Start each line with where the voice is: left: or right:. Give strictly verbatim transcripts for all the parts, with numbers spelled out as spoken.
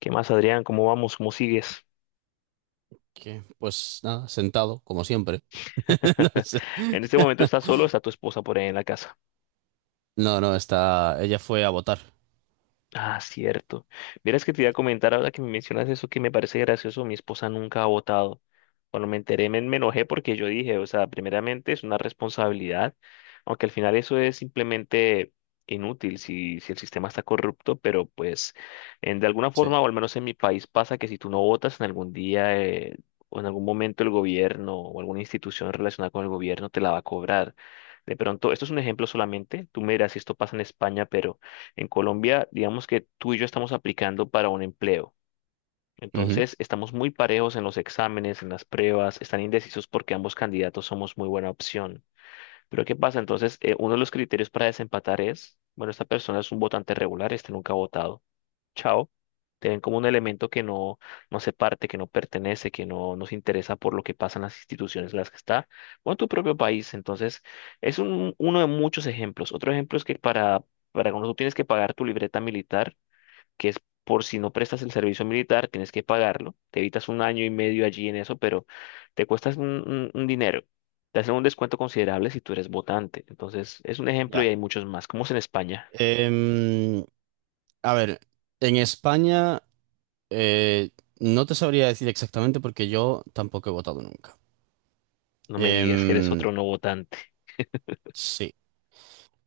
left: ¿Qué más, Adrián? ¿Cómo vamos? ¿Cómo sigues?
right: Que, pues nada, sentado, como siempre. No sé.
left: En este momento estás solo, o está tu esposa por ahí en la casa.
right: No, no, está. Ella fue a votar.
left: Ah, cierto. Verás que te iba a comentar ahora que me mencionas eso que me parece gracioso, mi esposa nunca ha votado. Cuando me enteré me, me enojé porque yo dije, o sea, primeramente es una responsabilidad, aunque al final eso es simplemente inútil si, si el sistema está corrupto, pero pues en, de alguna
right: Sí.
left: forma, o al menos en mi país pasa que si tú no votas en algún día eh, o en algún momento el gobierno o alguna institución relacionada con el gobierno te la va a cobrar. De pronto, esto es un ejemplo solamente, tú me dirás si esto pasa en España, pero... En Colombia, digamos que tú y yo estamos aplicando para un empleo.
right: Ujú.
left: Entonces, estamos muy parejos en los exámenes, en las pruebas, están indecisos porque ambos candidatos somos muy buena opción. Pero ¿qué pasa? Entonces, eh, uno de los criterios para desempatar es, bueno, esta persona es un votante regular, este nunca ha votado chao. Te ven como un elemento que no, no se parte, que no pertenece, que no nos interesa por lo que pasa en las instituciones en las que está, o en tu propio país. Entonces, es un, uno de muchos ejemplos. Otro ejemplo es que para, para cuando tú tienes que pagar tu libreta militar, que es por si no prestas el servicio militar, tienes que pagarlo. Te evitas un año y medio allí en eso, pero te cuestas un, un un dinero. Te hacen un descuento considerable si tú eres votante. Entonces, es un ejemplo
right: Ya.
left: y hay muchos más, como es en España.
right: Em, a ver, en España eh, no te sabría decir exactamente porque yo tampoco he votado nunca.
left: No me digas que eres
right: Em,
left: otro no votante.
right: sí.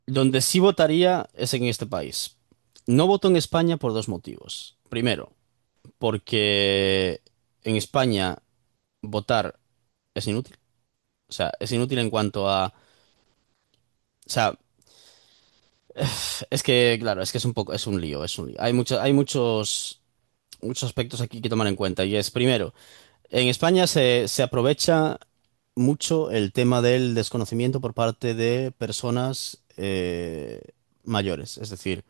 right: Donde sí votaría es en este país. No voto en España por dos motivos. Primero, porque en España votar es inútil. O sea, es inútil en cuanto a. O sea, es que, claro, es que es un poco, es un lío, es un lío. Hay mucho- hay muchos, muchos aspectos aquí que tomar en cuenta. Y es, primero, en España se, se aprovecha mucho el tema del desconocimiento por parte de personas eh, mayores. Es decir,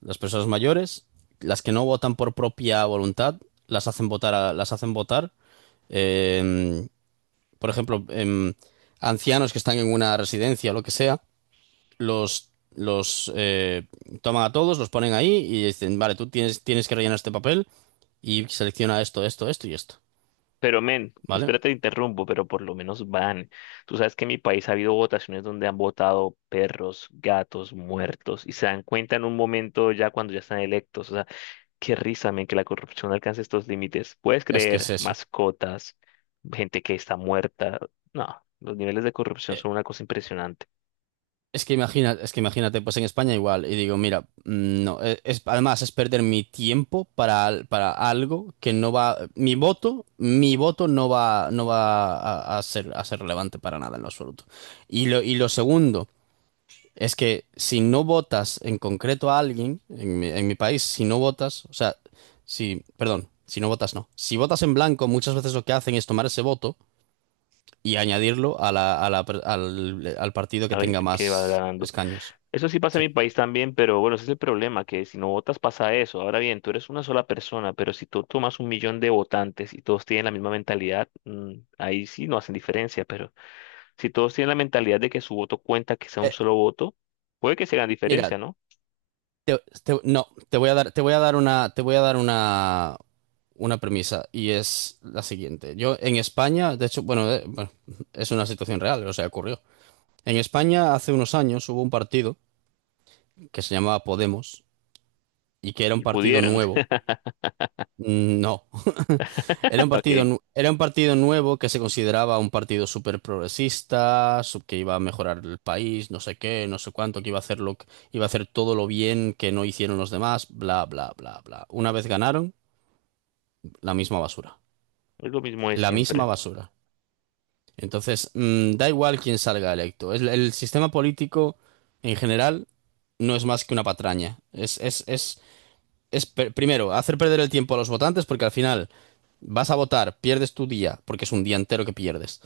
right: las personas mayores, las que no votan por propia voluntad, las hacen votar, a- las hacen votar. eh, por ejemplo, em, ancianos que están en una residencia o lo que sea los, los eh, toman a todos, los ponen ahí y dicen, vale, tú tienes, tienes que rellenar este papel y selecciona esto, esto, esto y esto,
left: Pero men,
right: ¿vale?
left: espérate, te interrumpo, pero por lo menos van. Tú sabes que en mi país ha habido votaciones donde han votado perros, gatos, muertos, y se dan cuenta en un momento ya cuando ya están electos. O sea, qué risa, men, que la corrupción alcance estos límites. ¿Puedes
right: Es que es
left: creer?
right: eso.
left: Mascotas, gente que está muerta. No, los niveles de corrupción
right: Eh,
left: son una cosa impresionante.
right: Es que imagina, es que Imagínate, pues en España igual, y digo, mira, mm, no, eh, es, además es perder mi tiempo para, al- para algo que no va, mi voto, mi voto no va, no va a, a ser, a ser relevante para nada en lo absoluto. Y lo, y lo segundo. Es que si no votas en concreto a alguien, en mi, en mi país, si no votas, o sea, si, perdón, si no votas, no. Si votas en blanco, muchas veces lo que hacen es tomar ese voto y añadirlo a la, a la per- al, al partido
left: A
right: que
left: ver,
right: tenga
left: qué va
right: más
left: ganando.
right: escaños.
left: Eso sí pasa
right: Sí.
left: en mi país también, pero bueno, ese es el problema, que si no votas pasa eso. Ahora bien, tú eres una sola persona, pero si tú tomas un millón de votantes y todos tienen la misma mentalidad, mm, ahí sí no hacen diferencia, pero si todos tienen la mentalidad de que su voto cuenta, que sea un
right: Eh,
left: solo voto, puede que se hagan
right: Mira,
left: diferencia, ¿no?
right: te- te- no, te voy a dar, te voy a dar una, te voy a dar una, una premisa y es la siguiente. Yo en España, de hecho, bueno, eh, bueno, es una situación real, o sea, ocurrió. En España hace unos años hubo un partido que se llamaba Podemos y que era un
left: Y
right: partido
left: pudieran.
right: nuevo. Mm, no. Era un
left: Ok,
right: partido,
left: es
right: nu- era un partido nuevo que se consideraba un partido súper progresista, sub- que iba a mejorar el país, no sé qué, no sé cuánto, que iba a hacer lo, que- iba a hacer todo lo bien que no hicieron los demás, bla, bla, bla, bla. Una vez ganaron, la misma basura,
left: lo mismo de
right: la misma
left: siempre.
right: basura. Entonces, mm, da igual quién salga electo. Es- el sistema político en general no es más que una patraña. Es, es, es es per- primero, hacer perder el tiempo a los votantes porque al final vas a votar, pierdes tu día, porque es un día entero que pierdes,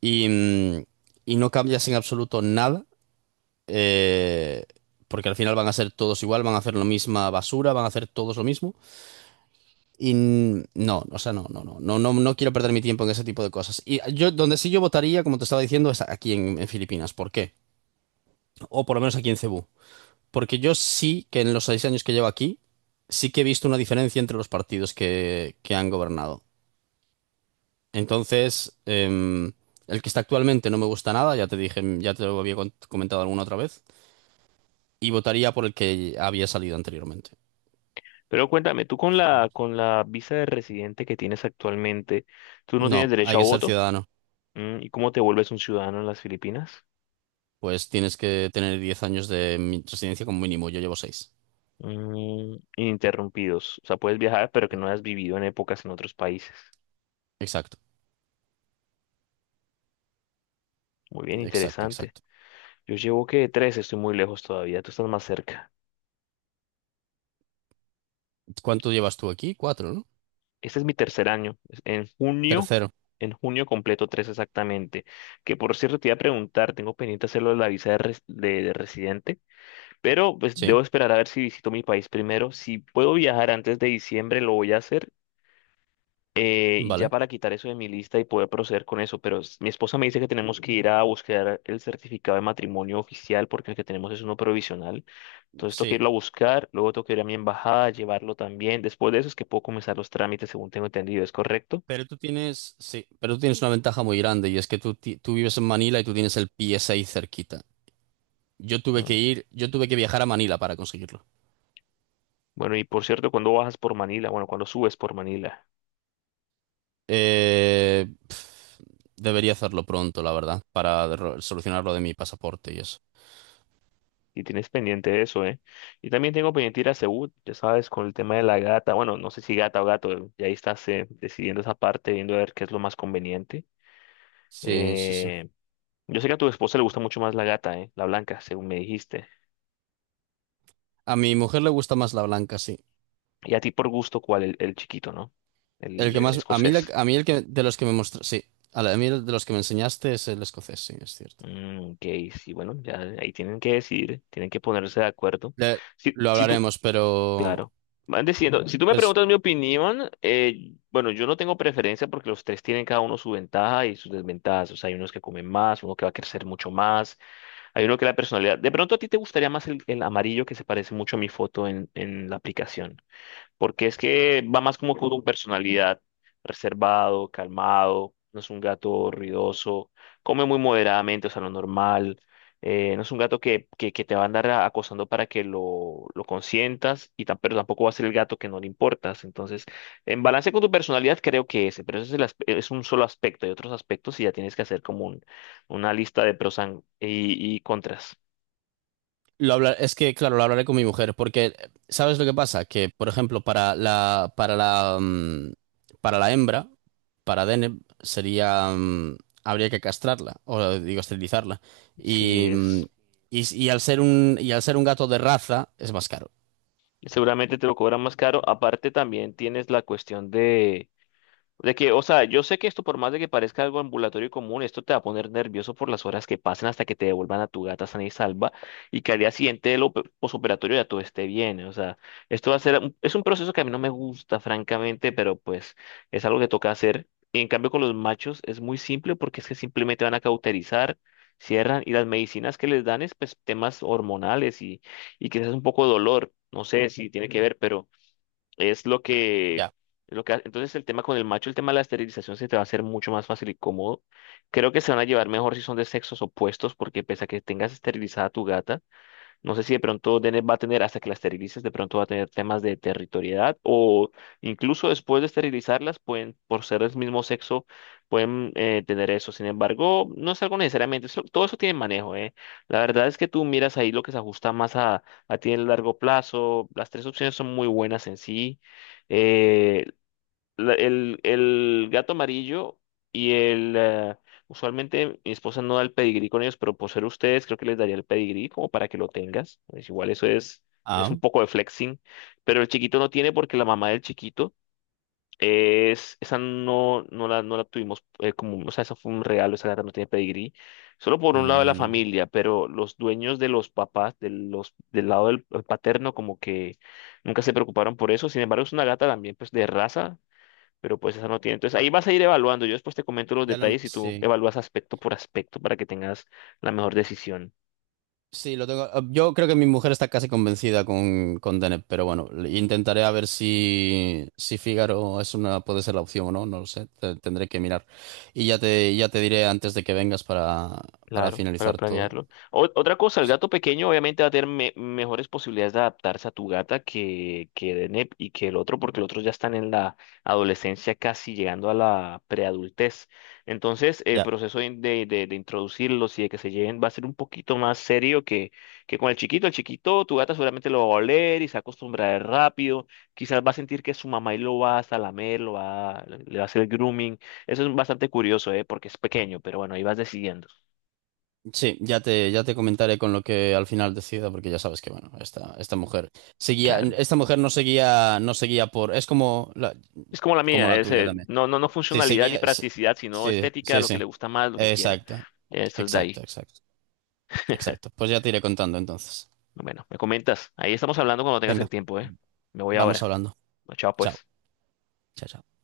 right: y, mm, y no cambias en absoluto nada, eh, porque al final van a ser todos igual, van a hacer la misma basura, van a hacer todos lo mismo, y mm, no, o sea, no, no, no, no, no, no quiero perder mi tiempo en ese tipo de cosas. Y yo, donde sí yo votaría, como te estaba diciendo, es aquí en, en Filipinas, ¿por qué? O por lo menos aquí en Cebú. Porque yo sí que en los seis años que llevo aquí, sí que he visto una diferencia entre los partidos que, que han gobernado. Entonces, em, el que está actualmente no me gusta nada, ya te dije, ya te lo había con- comentado alguna otra vez, y votaría por el que había salido anteriormente.
left: Pero cuéntame, tú con la, con la visa de residente que tienes actualmente, ¿tú no
right: No,
left: tienes derecho
right: hay
left: a
right: que ser
left: voto?
right: ciudadano.
left: Mm, ¿y cómo te vuelves un ciudadano en las Filipinas?
right: Pues tienes que tener diez años de mi- residencia como mínimo. Yo llevo seis.
left: Mm, ininterrumpidos. O sea, puedes viajar, pero que no has vivido en épocas en otros países.
right: Exacto,
left: Muy bien,
right: exacto,
left: interesante.
right: exacto.
left: Yo llevo que tres, estoy muy lejos todavía. Tú estás más cerca.
right: ¿Cuánto llevas tú aquí? Cuatro, ¿no?
left: Este es mi tercer año. Es- En junio,
right: Tercero.
left: en junio completo tres exactamente. Que por cierto, te iba a preguntar, tengo pendiente hacerlo de la visa de, res- de- de residente, pero pues
right: Sí,
left: debo esperar a ver si visito mi país primero. Si puedo viajar antes de diciembre, lo voy a hacer. Eh, y ya
right: vale.
left: para quitar eso de mi lista y poder proceder con eso, pero s- mi esposa me dice que tenemos que ir a buscar el certificado de matrimonio oficial porque el que tenemos es uno provisional. Entonces tengo que irlo
right: Sí.
left: a buscar, luego tengo que ir a mi embajada, llevarlo también. Después de eso es que puedo comenzar los trámites, según tengo entendido, ¿es correcto?
right: Pero tú tienes, sí, pero tú tienes una ventaja muy grande y es que tú, ti- tú vives en Manila y tú tienes el P S A ahí cerquita. Yo tuve que
left: Mm.
right: ir, yo tuve que viajar a Manila para conseguirlo.
left: Bueno, y por cierto, cuando bajas por Manila, bueno, cuando subes por Manila,
right: Eh, pf, Debería hacerlo pronto, la verdad, para ro- solucionar lo de mi pasaporte y eso.
left: y tienes pendiente eso, ¿eh? Y también tengo pendiente ir a Seúl, ya sabes, con el tema de la gata, bueno, no sé si gata o gato, y ahí estás eh, decidiendo esa parte, viendo a ver qué es lo más conveniente.
right: Sí, sí, sí.
left: Eh, Yo sé que a tu esposa le gusta mucho más la gata, ¿eh? La blanca, según me dijiste.
right: A mi mujer le gusta más la blanca, sí.
left: Y a ti por gusto, ¿cuál? El, el chiquito, ¿no?
right: El
left: El
right: que
left: eh,
right: más, a mí, la-
left: escocés.
right: a mí el que de los que me mostraste, sí, a, la- a mí el de los que me enseñaste es el escocés, sí, es cierto.
left: Mm, ok, sí, bueno, ya ahí tienen que decidir, tienen que ponerse de acuerdo.
right: Le-
left: Si,
right: lo
left: si tú,
right: hablaremos, pero
left: claro, van decidiendo. Si tú me
right: pues.
left: preguntas mi opinión, eh, bueno, yo no tengo preferencia porque los tres tienen cada uno su ventaja y sus desventajas. O sea, hay unos que comen más, uno que va a crecer mucho más, hay uno que la personalidad. De pronto a ti te gustaría más el, el amarillo que se parece mucho a mi foto en, en la aplicación. Porque es que va más como con tu personalidad, reservado, calmado, no es un gato ruidoso, come muy moderadamente, o sea, lo normal, eh, no es un gato que, que, que te va a andar a- acosando para que lo, lo consientas, y tam- pero tampoco va a ser el gato que no le importas, entonces, en balance con tu personalidad creo que ese, pero ese es, el as- es un solo aspecto, hay otros aspectos y ya tienes que hacer como un- una lista de pros and- y, y contras,
right: Lo hablar, es que, claro, lo hablaré con mi mujer, porque eh, ¿sabes lo que pasa? Que, por ejemplo, para la, para la, mm, para la hembra, para Deneb, sería, mm, habría que castrarla, o digo, esterilizarla. Y,
left: si
right: mm,
left: es...
right: y, y al ser un, y al ser un gato de raza, es más caro.
left: Seguramente te lo cobran más caro. Aparte, también tienes la cuestión de, De que, o sea, yo sé que esto, por más de que parezca algo ambulatorio y común, esto te va a poner nervioso por las horas que pasen hasta que te devuelvan a tu gata sana y salva y que al día siguiente del op- posoperatorio ya todo esté bien. O sea, esto va a ser, un- es un proceso que a mí no me gusta, francamente, pero pues es algo que toca hacer. Y en cambio con los machos es muy simple porque es que simplemente van a cauterizar, cierran y las medicinas que les dan es pues temas hormonales y, y quizás un poco de dolor. No sé si tiene que ver, es lo que,
right: Ya.
left: lo que, entonces el tema con el macho, el tema de la esterilización se te va a hacer mucho más fácil y cómodo. Creo que se van a llevar mejor si son de sexos opuestos, porque pese a que tengas esterilizada a tu gata, no sé si de pronto Deneb va a tener, hasta que las esterilices, de pronto va a tener temas de territorialidad o incluso después de esterilizarlas, pueden, por ser del mismo sexo, pueden eh, tener eso. Sin embargo, no es algo necesariamente, eso- todo eso tiene manejo, ¿eh? La verdad es que tú miras ahí lo que se ajusta más a, a ti en el largo plazo. Las tres opciones son muy buenas en sí. Eh, la- el, el gato amarillo y el... eh, usualmente mi esposa no da el pedigrí con ellos, pero por ser ustedes creo que les daría el pedigrí como para que lo tengas. Pues igual eso es, es
right: Ah.
left: un poco de flexing, pero el chiquito no tiene porque la mamá del chiquito es... Esa no, no la, no la tuvimos eh, como... O sea, eso fue un regalo, esa gata no tiene pedigrí. Solo por un lado de la
right: Mm,
left: familia, pero los dueños de los papás, de los, del lado del eh, paterno como que nunca se preocuparon por eso. Sin embargo, es una gata también pues de raza pero pues esa no tiene. Entonces ahí vas a ir evaluando. Yo después te comento los
right: ya lo,
left: detalles y tú
right: sí.
left: evalúas aspecto por aspecto para que tengas la mejor decisión.
right: Sí, lo tengo. Ah, yo creo que mi mujer está casi convencida con, con Dennett, pero bueno, intentaré a ver si, si Fígaro es una, puede ser la opción o no, no lo sé. te- tendré que mirar. Y ya te, ya te diré antes de que vengas para, para
left: Claro, para
right: finalizar todo.
left: planearlo. O- otra cosa, el gato pequeño obviamente va a tener me- mejores posibilidades de adaptarse a tu gata que, que Deneb y que el otro, porque el otro ya están en la adolescencia casi llegando a la preadultez. Entonces, el
right: Ya.
left: proceso de, de- de- de introducirlos y de que se lleven va a ser un poquito más serio que, que con el chiquito. El chiquito, tu gata seguramente lo va a oler y se va a acostumbrar rápido. Quizás va a sentir que su mamá y lo va hasta lamer, lo va, le va a hacer el grooming. Eso es bastante curioso, ¿eh? Porque es pequeño, pero bueno, ahí vas decidiendo.
right: Sí, ya te, ya te comentaré con lo que al final decida, porque ya sabes que, bueno, esta, esta mujer seguía,
left: Claro.
right: esta mujer no seguía, no seguía por, es como la,
left: Es como la
right: como
left: mía,
right: la
left: es,
right: tuya
left: eh,
right: también.
left: no, no, no
right: Sí,
left: funcionalidad ni
right: seguía, sí,
left: practicidad, sino
right: sí,
left: estética,
right: sí,
left: lo que
right: sí.
left: le gusta más, lo que quiero.
right: Exacto,
left: Esto es de
right: exacto,
left: ahí.
right: exacto. Exacto. Pues ya te iré contando entonces.
left: Bueno, me comentas. Ahí estamos hablando cuando tengas
right: Venga,
left: el tiempo, ¿eh? Me voy
right: vamos
left: ahora.
right: hablando.
left: Chao,
right: Chao.
left: pues.
right: Chao, chao.